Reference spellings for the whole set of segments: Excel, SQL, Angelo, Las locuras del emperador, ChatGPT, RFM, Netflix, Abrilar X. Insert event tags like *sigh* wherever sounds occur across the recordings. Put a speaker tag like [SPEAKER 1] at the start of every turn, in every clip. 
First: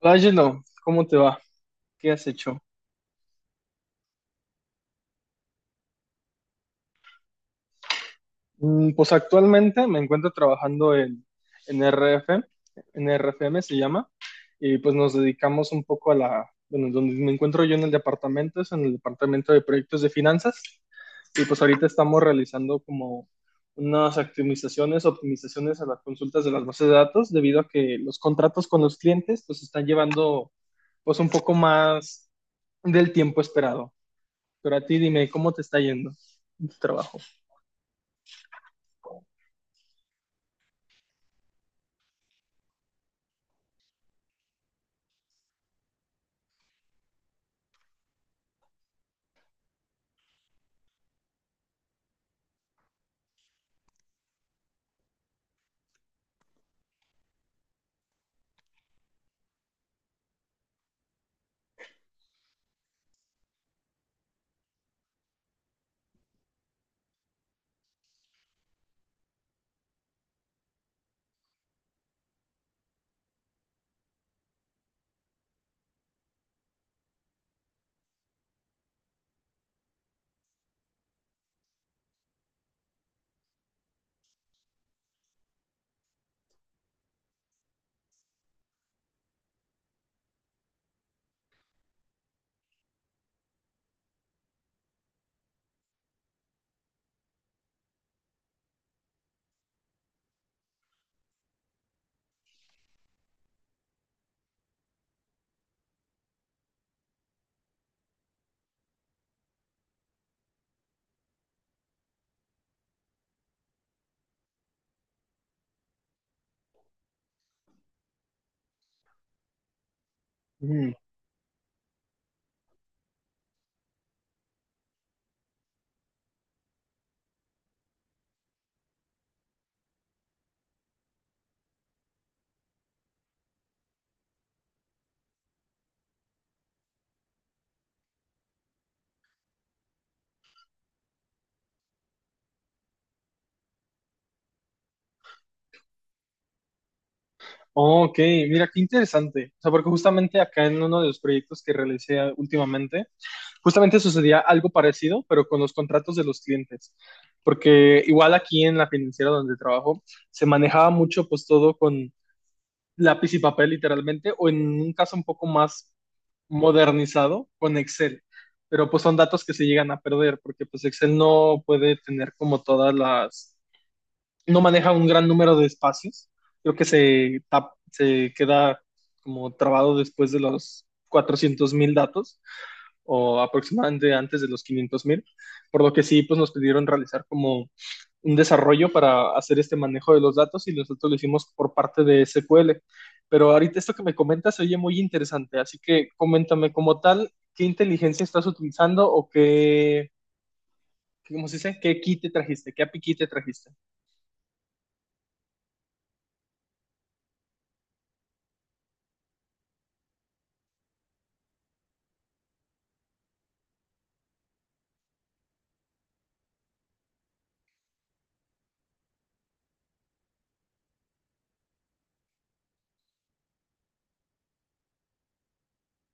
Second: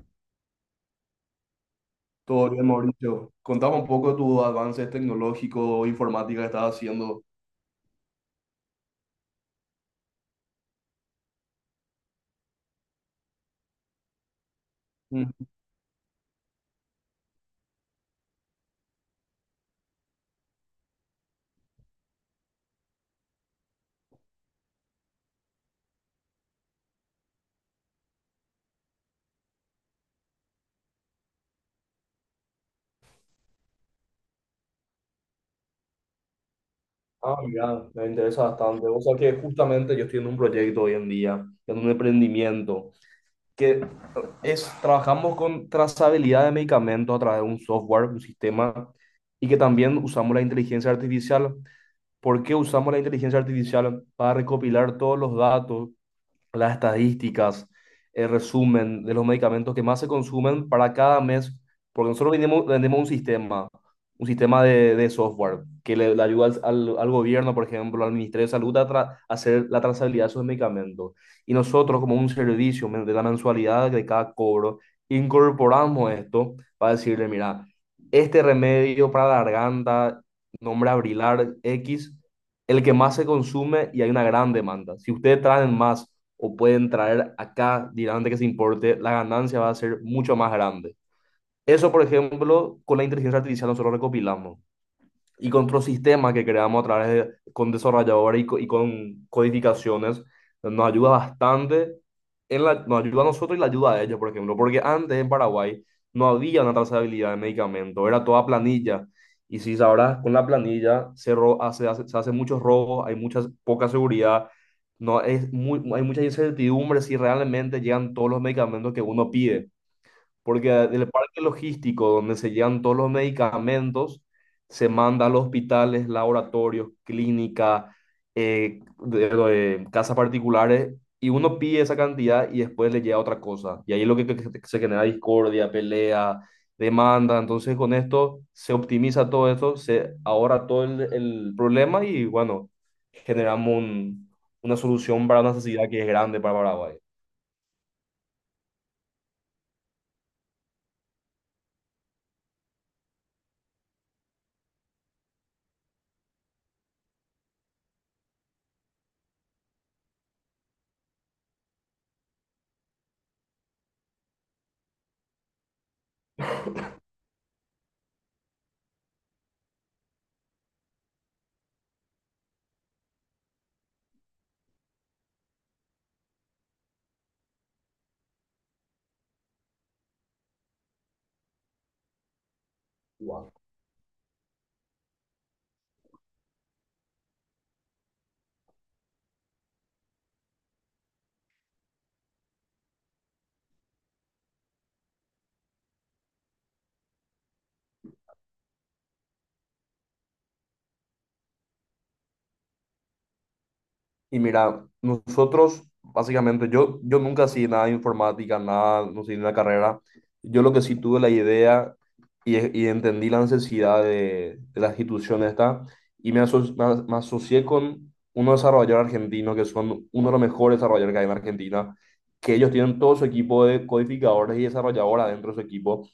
[SPEAKER 1] Hola, Angelo, ¿cómo te va? ¿Qué has
[SPEAKER 2] Todo
[SPEAKER 1] hecho?
[SPEAKER 2] bien, Mauricio. Contame un poco de tus avances tecnológicos, informática que estás haciendo.
[SPEAKER 1] Pues actualmente me encuentro trabajando en RF, en RFM se llama. Y pues nos
[SPEAKER 2] Mm.
[SPEAKER 1] dedicamos un poco a bueno, donde me encuentro yo en el departamento, es en el departamento de proyectos de finanzas, y pues ahorita estamos realizando como unas optimizaciones a las consultas de las bases de datos, debido a que los contratos con los clientes pues están llevando pues un poco más del tiempo esperado. Pero a ti dime, ¿cómo te está yendo en tu trabajo?
[SPEAKER 2] Ah, mira, me interesa bastante. O sea que justamente yo estoy en un proyecto hoy en día, en un emprendimiento, que eh, trabajamos con trazabilidad de medicamentos a través de un software, un sistema, y que también usamos la inteligencia artificial. ¿Por qué usamos la inteligencia artificial? Para recopilar todos los datos, las estadísticas, el resumen de los medicamentos que más se consumen para cada mes, porque nosotros vendemos un sistema de software que le ayuda al gobierno, por ejemplo, al Ministerio de Salud a hacer la trazabilidad de sus medicamentos. Y nosotros, como un servicio de la mensualidad de cada cobro, incorporamos esto para decirle: mira, este remedio para la garganta, nombre Abrilar X, el que más se consume y hay una gran demanda. Si ustedes traen más o pueden traer acá directamente que se importe, la ganancia va a ser mucho más grande. Eso, por ejemplo, con la inteligencia artificial nosotros recopilamos, y con otros sistemas que creamos a través de, con desarrolladores y con codificaciones, nos ayuda bastante, nos ayuda a nosotros y la ayuda a ellos, por ejemplo, porque antes en Paraguay no había una trazabilidad de medicamentos, era toda planilla. Y si sabrás, con la planilla se hacen muchos robos, hay mucha poca seguridad, no, hay mucha incertidumbre si realmente llegan todos los medicamentos que uno pide. Porque
[SPEAKER 1] Mm.
[SPEAKER 2] del parque logístico donde se llevan todos los medicamentos, se manda a los hospitales, laboratorios, clínica, de casas particulares, y uno pide esa cantidad y después le llega otra cosa. Y ahí es lo que se genera discordia, pelea, demanda. Entonces con esto se optimiza todo esto, se ahorra todo el problema y, bueno, generamos una solución para una necesidad que es grande para Paraguay.
[SPEAKER 1] Oh, ok, mira, qué interesante. O sea, porque justamente acá en uno de los proyectos que realicé últimamente, justamente sucedía algo parecido, pero con los contratos de los clientes. Porque igual aquí en la financiera donde trabajo, se manejaba mucho pues todo con lápiz y papel literalmente, o en un caso un poco más modernizado, con Excel. Pero pues son datos que se llegan a perder, porque pues Excel no puede tener como todas las no maneja un gran número de espacios. Creo que se queda como trabado después de los 400,000 datos o
[SPEAKER 2] Wow.
[SPEAKER 1] aproximadamente antes de los 500,000, por lo que sí, pues nos pidieron realizar como un desarrollo para hacer este manejo de los datos y nosotros lo hicimos por parte de SQL. Pero ahorita esto que me comentas se oye muy interesante, así que coméntame como tal, ¿qué inteligencia estás utilizando o ¿cómo se dice? ¿Qué kit te trajiste? ¿Qué API key te trajiste?
[SPEAKER 2] Y mira, nosotros, básicamente, yo nunca hacía nada de informática, nada, no sé, en la carrera. Yo lo que sí tuve la idea y entendí la necesidad de la institución esta, y me asocié con unos desarrolladores argentinos que son uno de los mejores desarrolladores que hay en Argentina, que ellos tienen todo su equipo de codificadores y desarrolladores dentro de su equipo.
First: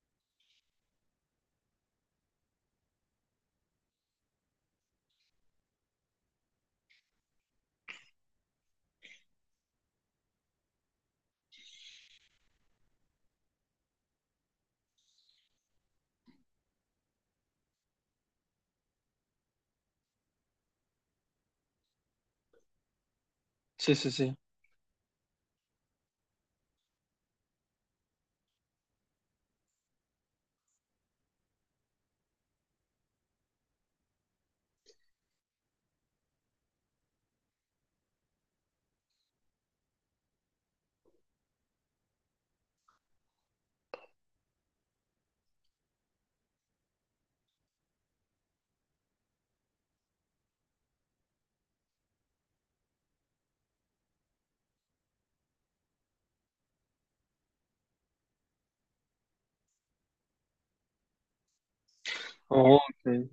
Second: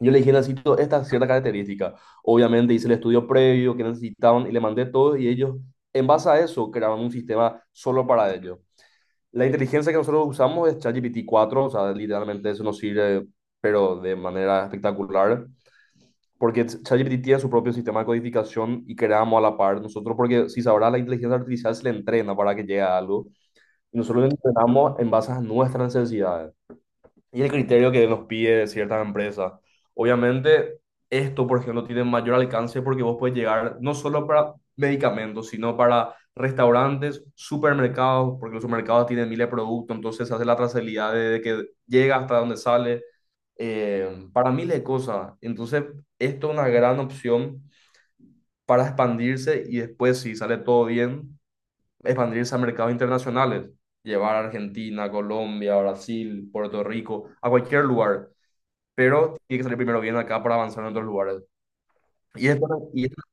[SPEAKER 2] Yo le dije: necesito esta cierta característica. Obviamente hice el estudio previo que necesitaban y le mandé todo y ellos, en base a eso, crearon un sistema solo para ellos. La inteligencia que nosotros usamos es ChatGPT 4, o sea, literalmente eso nos sirve, pero de manera espectacular, porque ChatGPT tiene su propio sistema de codificación y creamos a la par nosotros, porque si sabrá, la inteligencia artificial se le entrena para que llegue a algo.
[SPEAKER 1] Sí,
[SPEAKER 2] Y
[SPEAKER 1] sí,
[SPEAKER 2] nosotros le
[SPEAKER 1] sí.
[SPEAKER 2] entrenamos en base a nuestras necesidades y el criterio que nos pide ciertas empresas. Obviamente, esto, por ejemplo, tiene mayor alcance porque vos puedes llegar no solo para medicamentos, sino para restaurantes, supermercados, porque los supermercados tienen miles de productos, entonces se hace la trazabilidad de que llega hasta donde sale, para miles de cosas. Entonces, esto es una gran opción para expandirse y después, si sale todo bien, expandirse a mercados internacionales, llevar a Argentina, Colombia, Brasil, Puerto Rico, a cualquier lugar, pero tiene que salir primero bien acá para avanzar en otros lugares. Y después,
[SPEAKER 1] Oh,
[SPEAKER 2] y
[SPEAKER 1] ok.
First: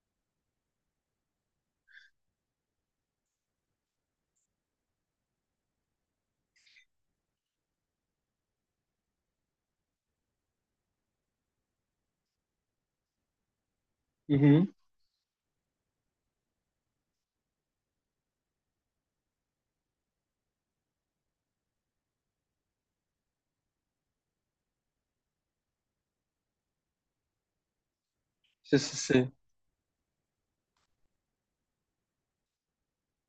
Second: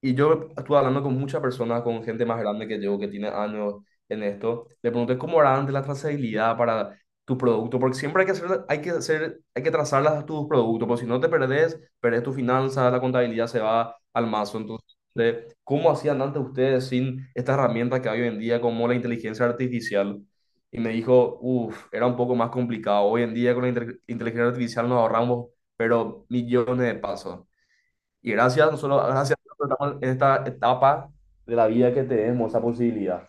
[SPEAKER 2] y yo estuve hablando con muchas personas, con gente más grande que yo, que tiene años en esto. Le pregunté cómo era antes la trazabilidad para tu producto, porque siempre hay que trazar tus productos, porque si no te perdés, perdés tu finanzas, la contabilidad se va al mazo.
[SPEAKER 1] Ujú.
[SPEAKER 2] Entonces, de ¿cómo hacían antes ustedes sin esta herramienta que hay hoy en día, como la inteligencia artificial? Y me dijo: uff, era un poco más complicado. Hoy en día con la inteligencia artificial nos ahorramos pero millones de pasos. Y gracias,
[SPEAKER 1] Sí, sí,
[SPEAKER 2] nosotros,
[SPEAKER 1] sí.
[SPEAKER 2] gracias, nosotros estamos en esta etapa de la vida que tenemos esa posibilidad.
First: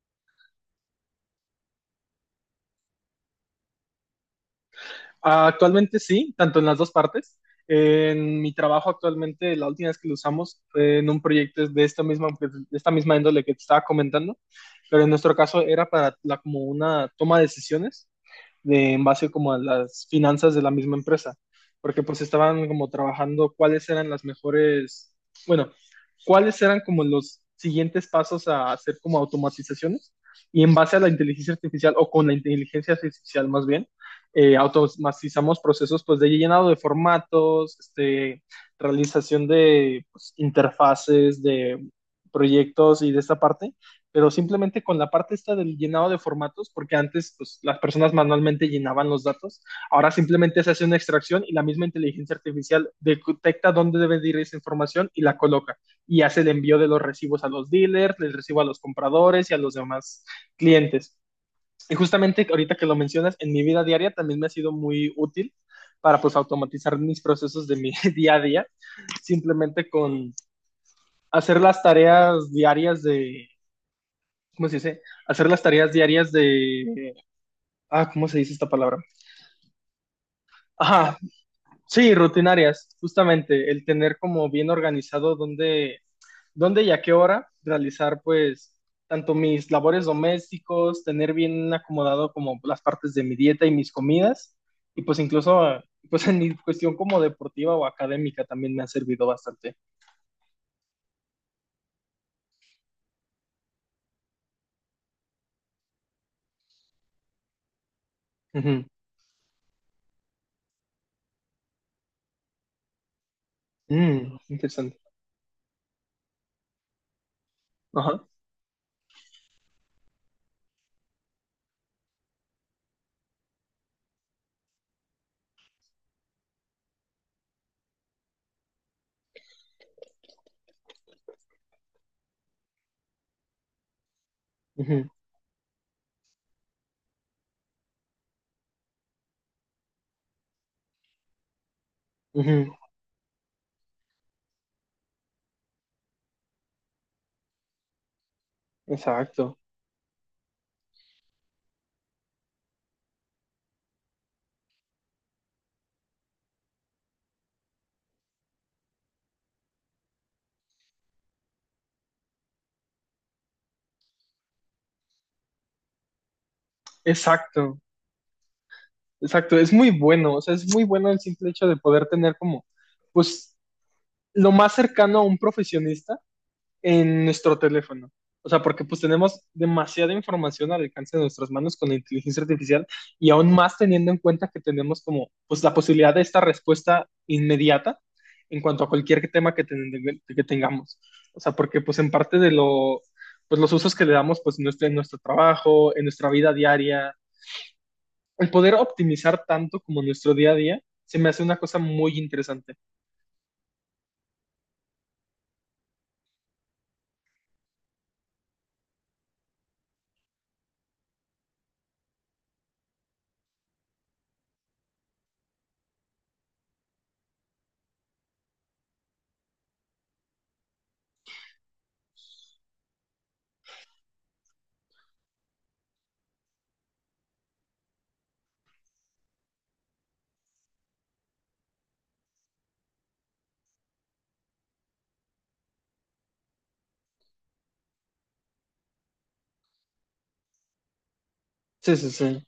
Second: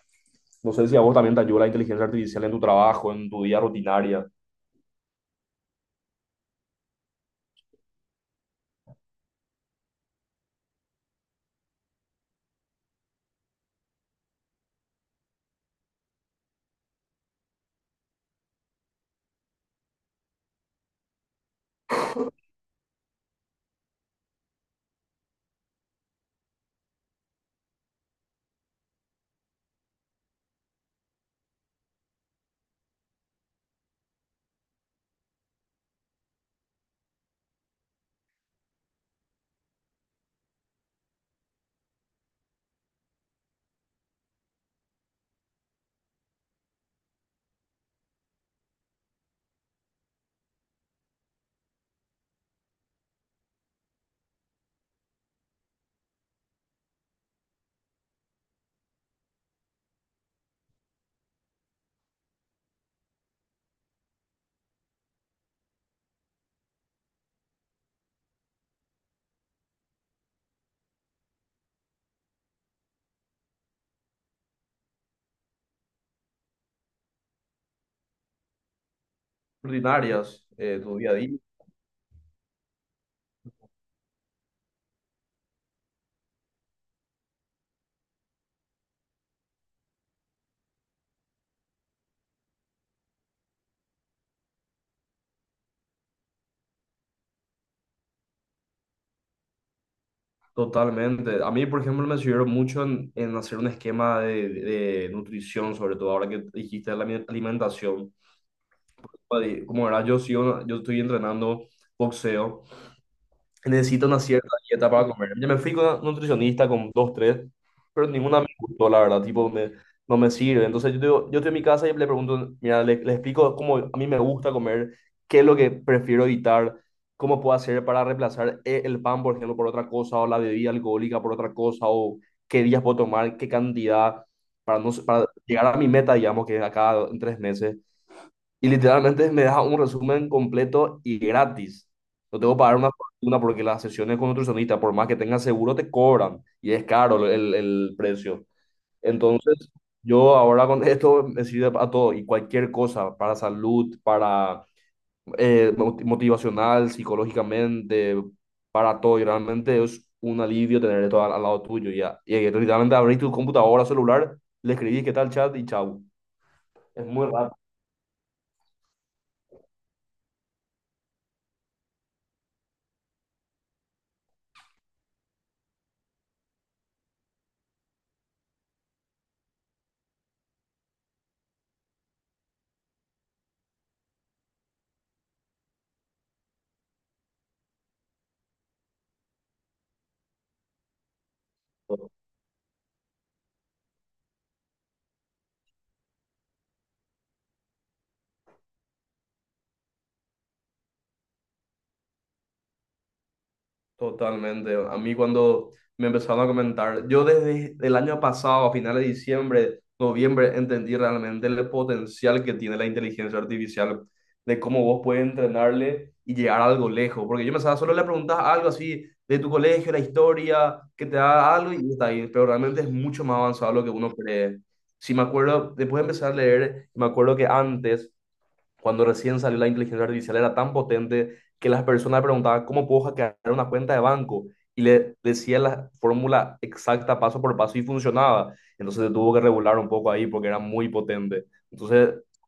[SPEAKER 2] No sé si a vos también te ayuda la inteligencia artificial en tu trabajo, en tu día rutinaria.
[SPEAKER 1] Actualmente sí, tanto en las dos partes. En mi trabajo actualmente, la última vez que lo usamos fue en un proyecto de esta misma índole que te estaba comentando, pero en nuestro caso era para como una toma de decisiones de, en base como a las finanzas de la misma empresa, porque pues estaban como trabajando cuáles eran las mejores, bueno, cuáles eran como los siguientes pasos a hacer como automatizaciones y en base a la inteligencia artificial o con la inteligencia artificial más bien, automatizamos procesos pues de llenado de formatos, este, realización de pues, interfaces, de proyectos y de esta parte, pero simplemente con la parte esta del llenado de formatos, porque antes pues, las personas manualmente llenaban los datos, ahora simplemente se hace una extracción y la misma inteligencia artificial detecta dónde debe de ir esa información y la coloca y hace el envío de los recibos a los dealers, les recibo a los compradores y a los demás clientes. Y justamente ahorita que lo mencionas, en mi vida diaria también me ha sido muy útil para pues automatizar mis procesos de mi *laughs* día a día, simplemente con hacer las tareas diarias de ¿cómo se dice? Hacer las tareas diarias de, ¿cómo se dice esta palabra?
[SPEAKER 2] Rutinarias, tu día a
[SPEAKER 1] Ajá,
[SPEAKER 2] día.
[SPEAKER 1] sí, rutinarias, justamente, el tener como bien organizado dónde y a qué hora realizar, pues, tanto mis labores domésticos, tener bien acomodado como las partes de mi dieta y mis comidas, y pues incluso, pues en mi cuestión como deportiva o académica también me ha servido bastante.
[SPEAKER 2] Totalmente. A mí, por ejemplo, me sirvió mucho en, hacer un esquema de nutrición, sobre todo ahora que dijiste la alimentación.
[SPEAKER 1] Ujú.
[SPEAKER 2] Como verás, yo estoy entrenando boxeo. Necesito una
[SPEAKER 1] Mm,
[SPEAKER 2] cierta dieta
[SPEAKER 1] interesante.
[SPEAKER 2] para comer. Ya me fui con una nutricionista, con dos, tres, pero
[SPEAKER 1] Ajá.
[SPEAKER 2] ninguna me gustó, la verdad, tipo, no me sirve. Entonces yo estoy en mi casa y le pregunto: mira, le explico cómo a mí me gusta comer, qué es lo que prefiero evitar, cómo puedo hacer para reemplazar el pan, por ejemplo, por otra cosa, o la bebida alcohólica por otra cosa, o qué días puedo tomar, qué cantidad, para, no,
[SPEAKER 1] Ujú,
[SPEAKER 2] para llegar a mi meta, digamos, que es acá en 3 meses. Y literalmente me deja un resumen completo y gratis. No tengo que
[SPEAKER 1] ujú.
[SPEAKER 2] pagar una fortuna porque las sesiones con nutricionista, por más que tengas seguro, te cobran y es caro el precio.
[SPEAKER 1] Exacto,
[SPEAKER 2] Entonces, yo ahora con *laughs* esto me sirve para todo y cualquier cosa, para salud, para motivacional, psicológicamente, para todo. Y realmente es un alivio tener esto al lado tuyo. Ya. Y literalmente abrir tu computadora, celular, le escribís qué tal chat y chau. Es muy rápido.
[SPEAKER 1] exacto. Exacto, es muy bueno, o sea, es muy bueno el simple hecho de poder tener como, pues, lo más cercano a un profesionista en nuestro teléfono. O sea, porque pues tenemos demasiada información al alcance de nuestras manos con la inteligencia artificial y aún más teniendo en cuenta que tenemos como, pues, la posibilidad de esta respuesta inmediata en cuanto a cualquier tema que tengamos. O sea, porque pues en parte de pues los usos que le damos pues en en nuestro trabajo, en nuestra vida diaria, el poder optimizar tanto como nuestro día a día se me hace una cosa muy interesante.
[SPEAKER 2] Totalmente. A mí cuando me empezaron a comentar, yo desde el año pasado, a finales de diciembre, noviembre, entendí realmente el potencial que tiene la inteligencia artificial, de cómo vos puedes entrenarle y llegar a algo lejos. Porque yo pensaba, solo le preguntas algo así de tu colegio, la historia, que te da algo y está ahí. Pero realmente es mucho más avanzado lo que uno cree. Si me acuerdo, después de empezar a leer, me acuerdo que antes, cuando recién salió la inteligencia artificial, era tan potente que las personas preguntaban cómo puedo hackear una cuenta de banco y le decía la fórmula exacta paso por paso y funcionaba. Entonces se tuvo que regular un poco ahí porque era muy potente.
[SPEAKER 1] Sí, sí,
[SPEAKER 2] Entonces,
[SPEAKER 1] sí.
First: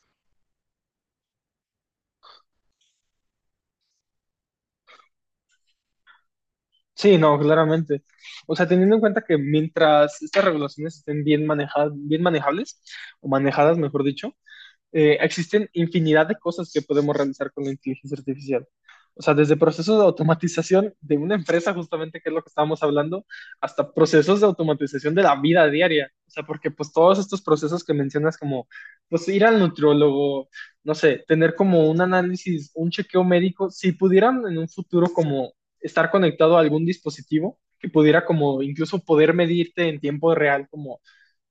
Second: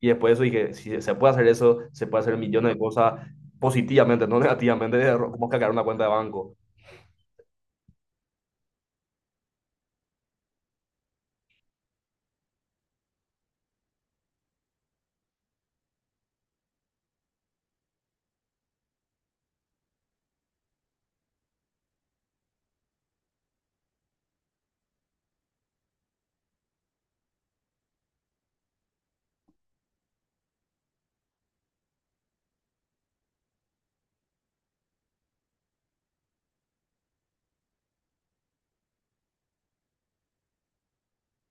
[SPEAKER 2] y después de eso dije, si se puede hacer eso, se puede hacer millones de cosas positivamente, no negativamente, de cómo hackear una cuenta de banco.
[SPEAKER 1] Sí, no, claramente. O sea, teniendo en cuenta que mientras estas regulaciones estén bien manejadas, bien manejables, o manejadas, mejor dicho, existen infinidad de cosas que podemos realizar con la inteligencia artificial. O sea, desde procesos de automatización de una empresa, justamente, que es lo que estábamos hablando, hasta procesos de automatización de la vida diaria. O sea, porque pues todos estos procesos que mencionas como, pues ir al nutriólogo, no sé, tener como un análisis, un chequeo médico, si pudieran en un futuro como estar conectado a algún dispositivo que pudiera como incluso poder medirte en tiempo real como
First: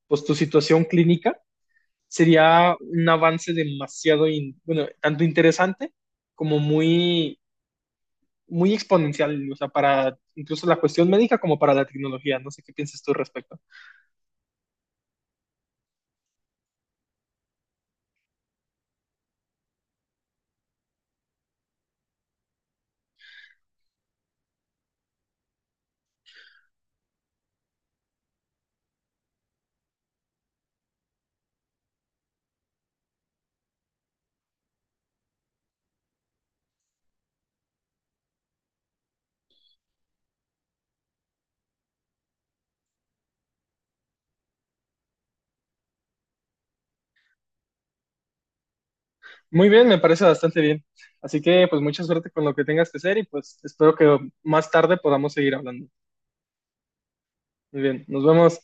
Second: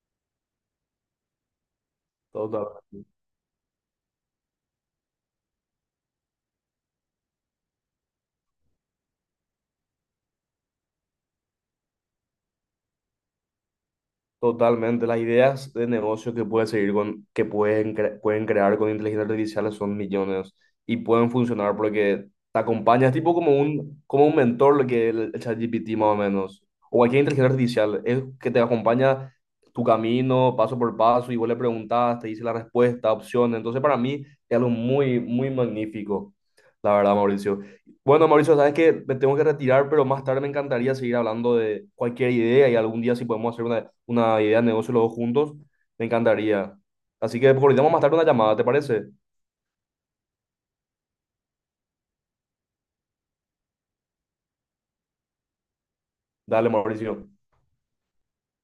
[SPEAKER 1] pues tu situación clínica,
[SPEAKER 2] Todo,
[SPEAKER 1] sería
[SPEAKER 2] todo.
[SPEAKER 1] un avance demasiado, bueno, tanto interesante como muy, muy exponencial, o sea, para incluso la cuestión médica como para la tecnología. No sé qué piensas tú al respecto.
[SPEAKER 2] Totalmente, las ideas de negocio que pueden seguir con, pueden crear con inteligencia artificial son millones y pueden funcionar porque te acompañas, tipo como un mentor. Lo que el ChatGPT más o menos, o cualquier inteligencia artificial, es que te acompaña tu camino paso por paso y vos le preguntás, te dice la respuesta, opciones. Entonces, para mí es algo muy, muy magnífico, la verdad, Mauricio. Bueno, Mauricio, sabes que me tengo que retirar, pero más tarde me encantaría seguir hablando de cualquier idea, y algún día, si podemos hacer una idea de negocio los dos juntos, me encantaría. Así que coordinamos más tarde una llamada, ¿te parece?
[SPEAKER 1] Muy bien, me parece bastante bien. Así que, pues, mucha suerte con lo que tengas que hacer y pues espero que más tarde podamos seguir hablando.
[SPEAKER 2] Dale, Mauricio.
[SPEAKER 1] Muy bien, nos vemos.